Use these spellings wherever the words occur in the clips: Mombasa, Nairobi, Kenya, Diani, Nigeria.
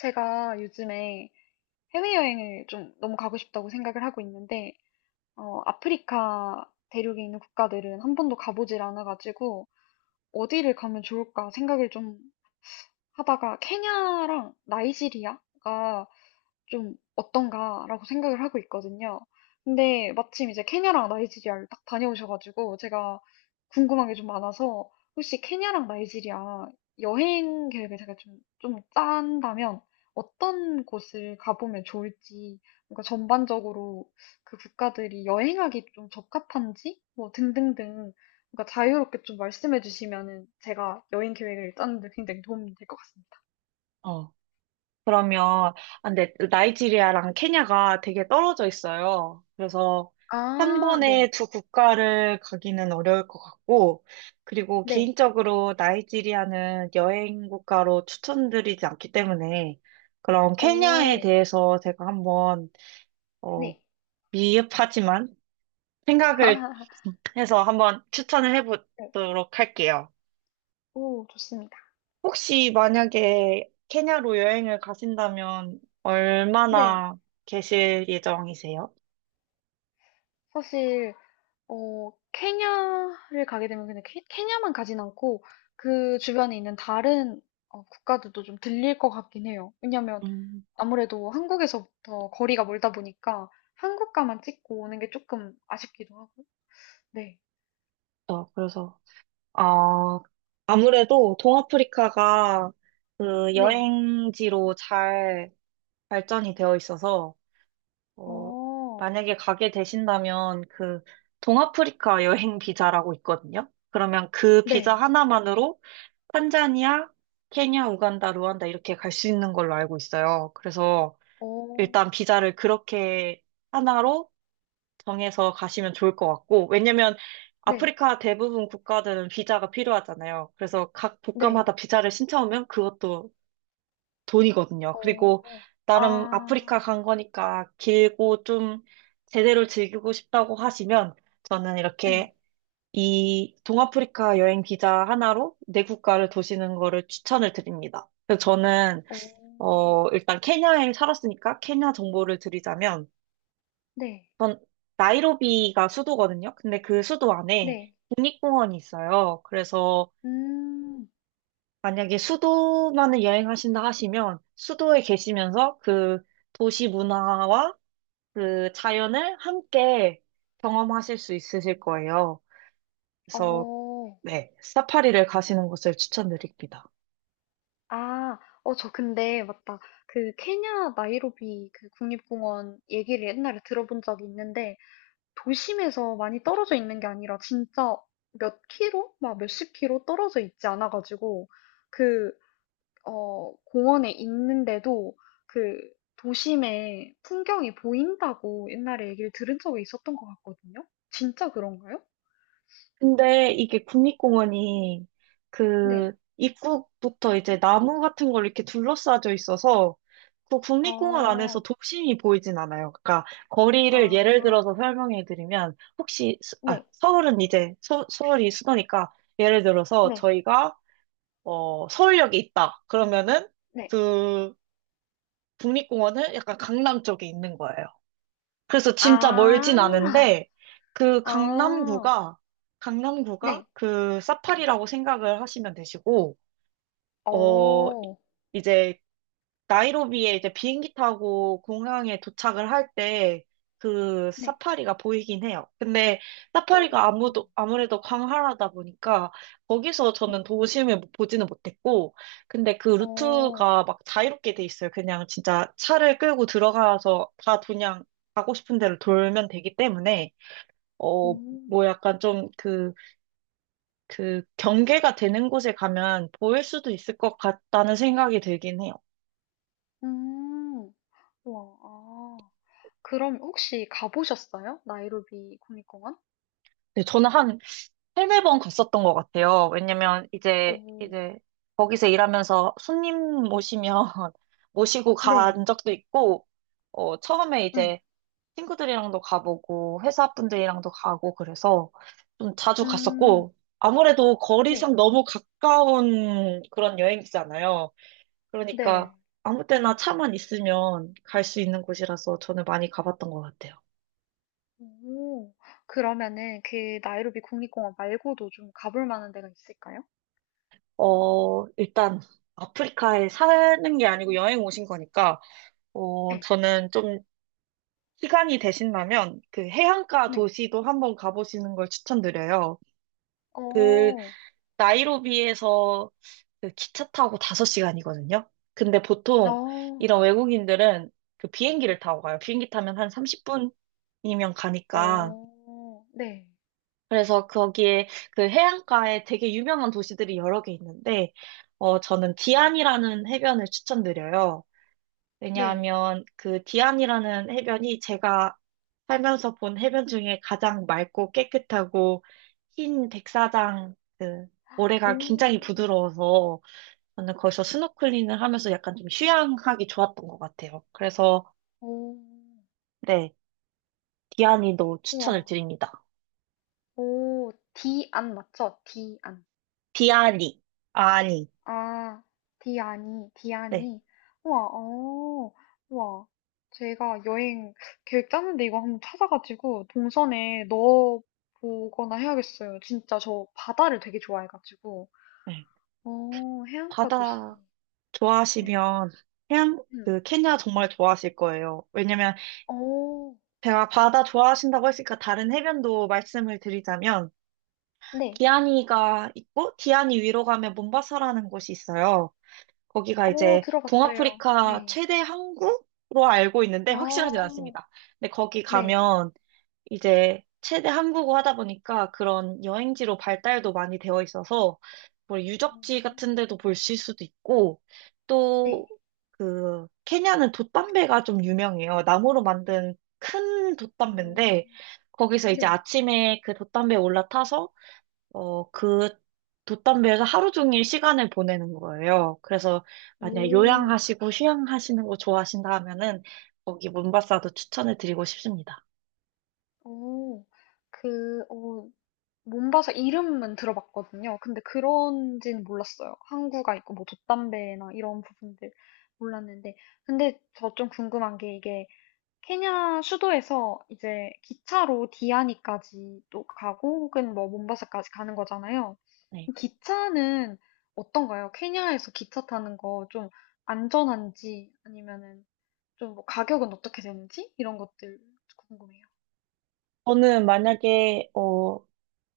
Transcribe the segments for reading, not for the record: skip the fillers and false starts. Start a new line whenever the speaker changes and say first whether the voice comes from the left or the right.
left: 제가 요즘에 해외여행을 좀 너무 가고 싶다고 생각을 하고 있는데, 아프리카 대륙에 있는 국가들은 한 번도 가보질 않아가지고, 어디를 가면 좋을까 생각을 좀 하다가 케냐랑 나이지리아가 좀 어떤가라고 생각을 하고 있거든요. 근데 마침 이제 케냐랑 나이지리아를 딱 다녀오셔가지고 제가 궁금한 게 좀 많아서 혹시 케냐랑 나이지리아 여행 계획을 제가 좀 짠다면 어떤 곳을 가보면 좋을지, 그러니까 전반적으로 그 국가들이 여행하기 좀 적합한지, 뭐 등등등 그러니까 자유롭게 좀 말씀해 주시면은 제가 여행 계획을 짜는 데 굉장히 도움이 될 것 같습니다.
right: 어, 그러면, 근데 나이지리아랑 케냐가 되게 떨어져 있어요. 그래서 한
left: 아,
right: 번에
left: 네.
right: 두 국가를 가기는 어려울 것 같고, 그리고
left: 네.
right: 개인적으로 나이지리아는 여행 국가로 추천드리지 않기 때문에, 그럼 케냐에
left: 어,
right: 대해서 제가 한번, 어,
left: 네.
right: 미흡하지만 생각을 해서 한번 추천을
left: 네.
right: 해보도록 할게요.
left: 오, 좋습니다.
right: 혹시 만약에 케냐로 여행을 가신다면
left: 네.
right: 얼마나 계실 예정이세요?
left: 사실 케냐를 가게 되면 그냥 케, 케냐만 가진 않고 그 주변에 있는 다른 국가들도 좀 들릴 것 같긴 해요. 왜냐면
right: 음,
left: 아무래도 한국에서부터 거리가 멀다 보니까 한국가만 찍고 오는 게 조금 아쉽기도 하고. 네.
right: 그래서, 어, 아무래도 동아프리카가 그
left: 네.
right: 여행지로 잘 발전이 되어 있어서, 어,
left: 어,
right: 만약에 가게 되신다면 그 동아프리카 여행 비자라고 있거든요. 그러면 그 비자
left: 네.
right: 하나만으로 탄자니아, 케냐, 우간다, 루안다 이렇게 갈 수 있는 걸로 알고 있어요. 그래서
left: 어.
right: 일단 비자를 그렇게 하나로 정해서 가시면 좋을 것 같고, 왜냐면
left: 네.
right: 아프리카 대부분 국가들은 비자가 필요하잖아요. 그래서 각 국가마다
left: 네.
right: 비자를 신청하면 그것도 돈이거든요. 그리고
left: 어.
right: 나름 아프리카
left: 아.
right: 간 거니까 길고 좀 제대로 즐기고 싶다고 하시면 저는
left: 네,
right: 이렇게 이 동아프리카 여행 비자 하나로 내 국가를 도시는 거를 추천을 드립니다. 그래서 저는
left: 어.
right: 일단 케냐에 살았으니까 케냐 정보를 드리자면
left: 네.
right: 전 나이로비가 수도거든요. 근데 그 수도 안에
left: 네.
right: 국립공원이 있어요. 그래서
left: 음.
right: 만약에 수도만을 여행하신다 하시면 수도에 계시면서 그 도시 문화와 그 자연을 함께 경험하실 수 있으실 거예요. 그래서
left: 어.
right: 네, 사파리를 가시는 것을 추천드립니다.
left: 아. 저 근데 맞다. 그 케냐 나이로비 그 국립공원 얘기를 옛날에 들어본 적이 있는데 도심에서 많이 떨어져 있는 게 아니라 진짜 몇 킬로? 막 몇십 킬로 떨어져 있지 않아 가지고 그 공원에 있는데도 그 도심의 풍경이 보인다고 옛날에 얘기를 들은 적이 있었던 것 같거든요. 진짜 그런가요?
right: 근데 이게 국립공원이 그
left: 네.
right: 입구부터 이제 나무 같은 걸 이렇게 둘러싸져 있어서 그 국립공원 안에서
left: 어,
right: 도심이 보이진 않아요. 그러니까 거리를 예를
left: 아,
right: 들어서 설명해 드리면 혹시
left: 네,
right: 서울은 이제 서울이 수도니까 예를 들어서
left: 네,
right: 저희가 서울역에 있다. 그러면은
left: 네.
right: 그 국립공원은 약간 강남 쪽에 있는 거예요. 그래서 진짜 멀진
left: 아,
right: 않은데 그
left: 아,
right: 강남구가
left: 네.
right: 그 사파리라고 생각을 하시면 되시고 어
left: 어,
right: 이제 나이로비에 이제 비행기 타고 공항에 도착을 할 때 그
left: 네.
right: 사파리가 보이긴 해요. 근데
left: 어,
right: 사파리가 아무래도 광활하다 보니까 거기서 저는
left: 네.
right: 도심을 보지는 못했고, 근데 그
left: 어,
right: 루트가 막 자유롭게 돼 있어요. 그냥 진짜 차를 끌고 들어가서 다 그냥 가고 싶은 대로 돌면 되기 때문에, 어,
left: 음,
right: 뭐 약간 좀 그 경계가 되는 곳에 가면 보일 수도 있을 것 같다는 생각이 들긴 해요.
left: 음, 와, 아. 그럼 혹시 가보셨어요? 나이로비 국립공원?
right: 네, 저는 한 세네 번 갔었던 것 같아요. 왜냐면 이제
left: 오,
right: 이제 거기서 일하면서 손님 모시면 모시고
left: 네,
right: 간 적도 있고, 처음에
left: 네.
right: 이제 친구들이랑도 가보고 회사 분들이랑도 가고 그래서 좀 자주
left: 음.
right: 갔었고 아무래도
left: 네.
right: 거리상 너무 가까운 그런 여행지잖아요. 그러니까
left: 네.
right: 아무 때나 차만 있으면 갈 수 있는 곳이라서 저는 많이 가봤던 것 같아요.
left: 오. 그러면은 그 나이로비 국립공원 말고도 좀 가볼 만한 데가 있을까요?
right: 일단 아프리카에 사는 게 아니고 여행 오신 거니까.
left: 네
right: 저는 좀 시간이 되신다면 그 해안가
left: 네.
right: 도시도 한번 가보시는 걸 추천드려요. 그
left: 어.
right: 나이로비에서 그 기차 타고 5시간이거든요. 근데 보통
left: 어.
right: 이런
left: 네.
right: 외국인들은 그 비행기를 타고 가요. 비행기 타면 한 30분이면 가니까.
left: 어. 네.
right: 그래서 거기에 그 해안가에 되게 유명한 도시들이 여러 개 있는데, 저는
left: 어.
right: 디안이라는 해변을 추천드려요.
left: 네.
right: 왜냐하면 그 디안이라는 해변이 제가 살면서 본 해변 중에 가장 맑고 깨끗하고 흰 백사장 그 모래가 굉장히
left: 오.
right: 부드러워서 저는 거기서 스노클링을 하면서 약간 좀 휴양하기 좋았던 것 같아요. 그래서
left: 오.
right: 네, 디아니도 추천을
left: 우와.
right: 드립니다.
left: 오. 디안 맞죠? 디안.
right: 디아니, 아니,
left: 아, 디아니,
right: 네,
left: 디아니. 우와, 우와. 제가 여행 계획 짜는데 이거 한번 찾아가지고 동선에 넣어보거나 해야겠어요. 진짜 저 바다를 되게 좋아해가지고.
right: 네.
left: 해안가 도시.
right: 바다
left: 네.
right: 좋아하시면 해양
left: 음.
right: 그 케냐 정말 좋아하실 거예요. 왜냐면
left: 어,
right: 제가 바다 좋아하신다고 했으니까 다른 해변도 말씀을 드리자면
left: 네.
right: 디아니가 있고 디아니 위로 가면 몬바사라는 곳이 있어요. 거기가
left: 어,
right: 이제
left: 들어봤어요.
right: 동아프리카
left: 네.
right: 최대 항구로 알고 있는데 확실하진
left: 어,
right: 않습니다. 근데 거기
left: 네.
right: 가면 이제 최대 한국어 하다 보니까 그런 여행지로 발달도 많이 되어 있어서 뭐 유적지 같은
left: 어,
right: 데도 볼 수 있을 수도 있고
left: 네.
right: 또 그 케냐는 돛담배가 좀 유명해요. 나무로 만든 큰
left: 오,
right: 돛담배인데 거기서 이제
left: 네.
right: 아침에 그 돛담배에 올라타서 그 돛담배에서 하루 종일 시간을 보내는 거예요. 그래서 만약
left: 오,
right: 요양하시고 휴양하시는 거 좋아하신다 하면은 거기 몬바사도 추천을 드리고 싶습니다.
left: 오. 그, 어, 몸바사 이름은 들어봤거든요. 근데 그런지는 몰랐어요. 항구가 있고 뭐 돛담배나 이런 부분들 몰랐는데. 근데 저 좀 궁금한 게 이게 케냐 수도에서 이제 기차로 디아니까지 또 가고 혹은 뭐 몸바사까지 가는 거잖아요.
right: 네.
left: 기차는 어떤가요? 케냐에서 기차 타는 거 좀 안전한지 아니면은 좀 뭐 가격은 어떻게 되는지 이런 것들 궁금해요.
right: 저는 만약에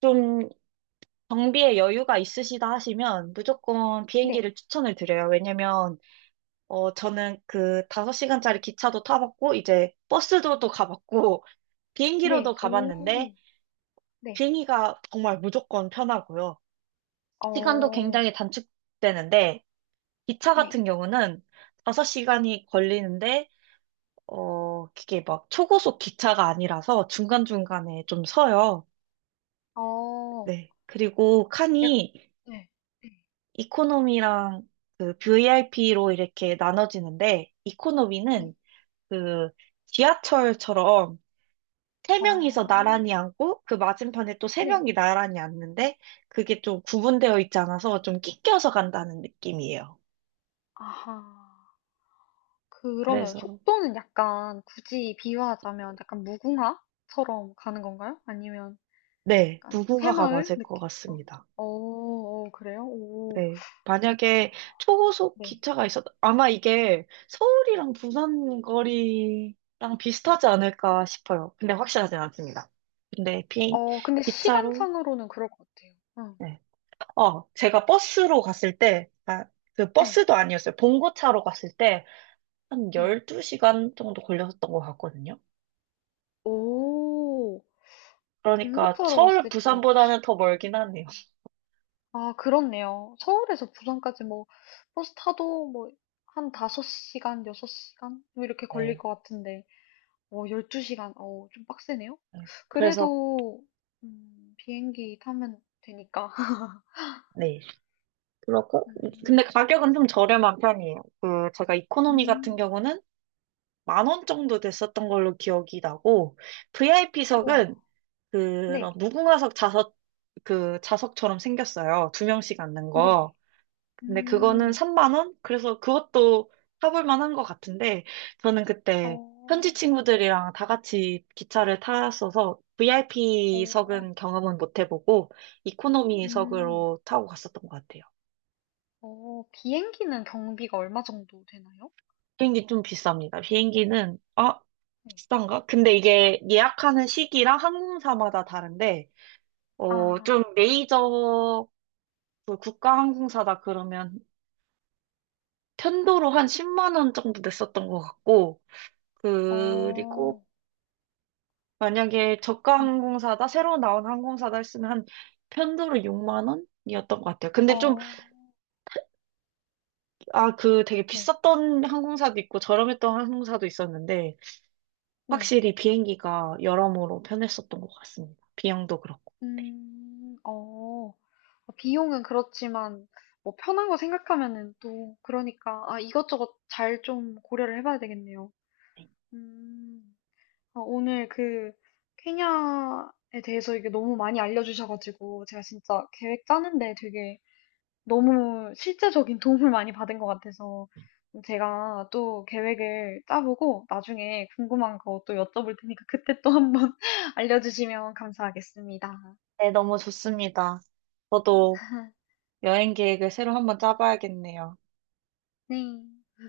right: 좀 경비에 여유가 있으시다 하시면 무조건
left: 네,
right: 비행기를 추천을 드려요. 왜냐면 저는 그 5시간짜리 기차도 타봤고 이제 버스도 또 가봤고 비행기로도
left: 네,
right: 가봤는데
left: 오, 네,
right: 비행기가 정말 무조건 편하고요. 시간도
left: 어.
right: 굉장히 단축되는데 기차
left: 네.
right: 같은 경우는 5시간이 걸리는데 그게 막 초고속 기차가 아니라서 중간중간에 좀 서요.
left: 어.
right: 네. 그리고
left: 약
right: 칸이
left: 네. 네.
right: 이코노미랑 그 VIP로 이렇게 나눠지는데,
left: 네.
right: 이코노미는 그 지하철처럼 세 명이서
left: 어.
right: 나란히 앉고, 그 맞은편에 또 세
left: 네.
right: 명이 나란히 앉는데, 그게 좀
left: 어.
right: 구분되어 있지 않아서 좀 낑겨서 간다는 느낌이에요.
left: 아하. 그러면
right: 그래서,
left: 속도는 약간 굳이 비유하자면 약간 무궁화처럼 가는 건가요? 아니면
right: 네,
left: 약간
right: 무궁화가
left: 새마을
right: 맞을 것
left: 느낌? 어.
right: 같습니다.
left: 어, 그래요? 오.
right: 네. 만약에 초고속
left: 네.
right: 기차가 있었, 아마 이게 서울이랑 부산 거리랑 비슷하지 않을까 싶어요. 근데 확실하진 않습니다. 근데 비,
left: 근데
right: 기차로,
left: 시간상으로는 그럴 것 같아요. 응.
right: 네. 제가 버스로 갔을 때, 그
left: 네.
right: 버스도 아니었어요. 봉고차로 갔을 때 한
left: 네.
right: 12시간 정도 걸렸던 것 같거든요.
left: 오.
right: 그러니까
left: 봉고차로
right: 서울,
left: 갔을 때 열두 시
right: 부산보다는
left: 간
right: 더 멀긴 하네요.
left: 아, 그렇네요. 서울에서 부산까지 뭐, 버스 타도 뭐, 한 5시간, 6시간? 뭐 이렇게 걸릴
right: 네.
left: 것 같은데, 12시간, 좀 빡세네요?
right: 네. 그래서,
left: 그래도, 비행기 타면 되니까.
right: 네. 그러고,
left: 음,
right: 근데 가격은 좀 저렴한 편이에요. 그, 제가 이코노미 같은
left: 음,
right: 경우는 만 원 정도 됐었던 걸로 기억이 나고,
left: 우와,
right: VIP석은 그런
left: 네,
right: 무궁화석 좌석, 그 좌석처럼 생겼어요. 두 명씩 앉는 거.
left: 네,
right: 근데 그거는
left: 음,
right: 3만 원? 그래서 그것도 타볼 만한 것 같은데, 저는 그때 현지
left: 어,
right: 친구들이랑 다 같이 기차를 탔어서
left: 어,
right: VIP석은 경험은 못 해보고,
left: 음,
right: 이코노미석으로 타고 갔었던 것 같아요.
left: 비행기는 경비가 얼마 정도 되나요?
right: 비행기 좀 비쌉니다. 비행기는, 아,
left: 네.
right: 비싼가? 근데 이게 예약하는 시기랑 항공사마다 다른데,
left: 아,
right: 좀 메이저 그 국가 항공사다 그러면 편도로 한 10만 원 정도 냈었던 것 같고,
left: 어,
right: 그리고 만약에 저가
left: 음,
right: 항공사다, 새로 나온 항공사다 했으면 한 편도로 6만 원? 이었던 것 같아요.
left: 어,
right: 그 되게
left: 네.
right: 비쌌던 항공사도 있고 저렴했던 항공사도 있었는데,
left: 네.
right: 확실히 비행기가 여러모로 편했었던 것 같습니다. 비용도 그렇고.
left: 어, 어, 비용은 그렇지만, 뭐, 편한 거 생각하면은 또, 그러니까, 아, 이것저것 잘 좀 고려를 해봐야 되겠네요. 음, 아, 오늘 케냐에 대해서 이게 너무 많이 알려주셔가지고, 제가 진짜 계획 짜는데 되게 너무 실제적인 도움을 많이 받은 것 같아서, 제가 또 계획을 짜보고, 나중에 궁금한 거 또 여쭤볼 테니까, 그때 또 한번 알려주시면 감사하겠습니다.
right: 네, 너무 좋습니다. 저도 여행 계획을 새로 한번 짜봐야겠네요.
left: 네.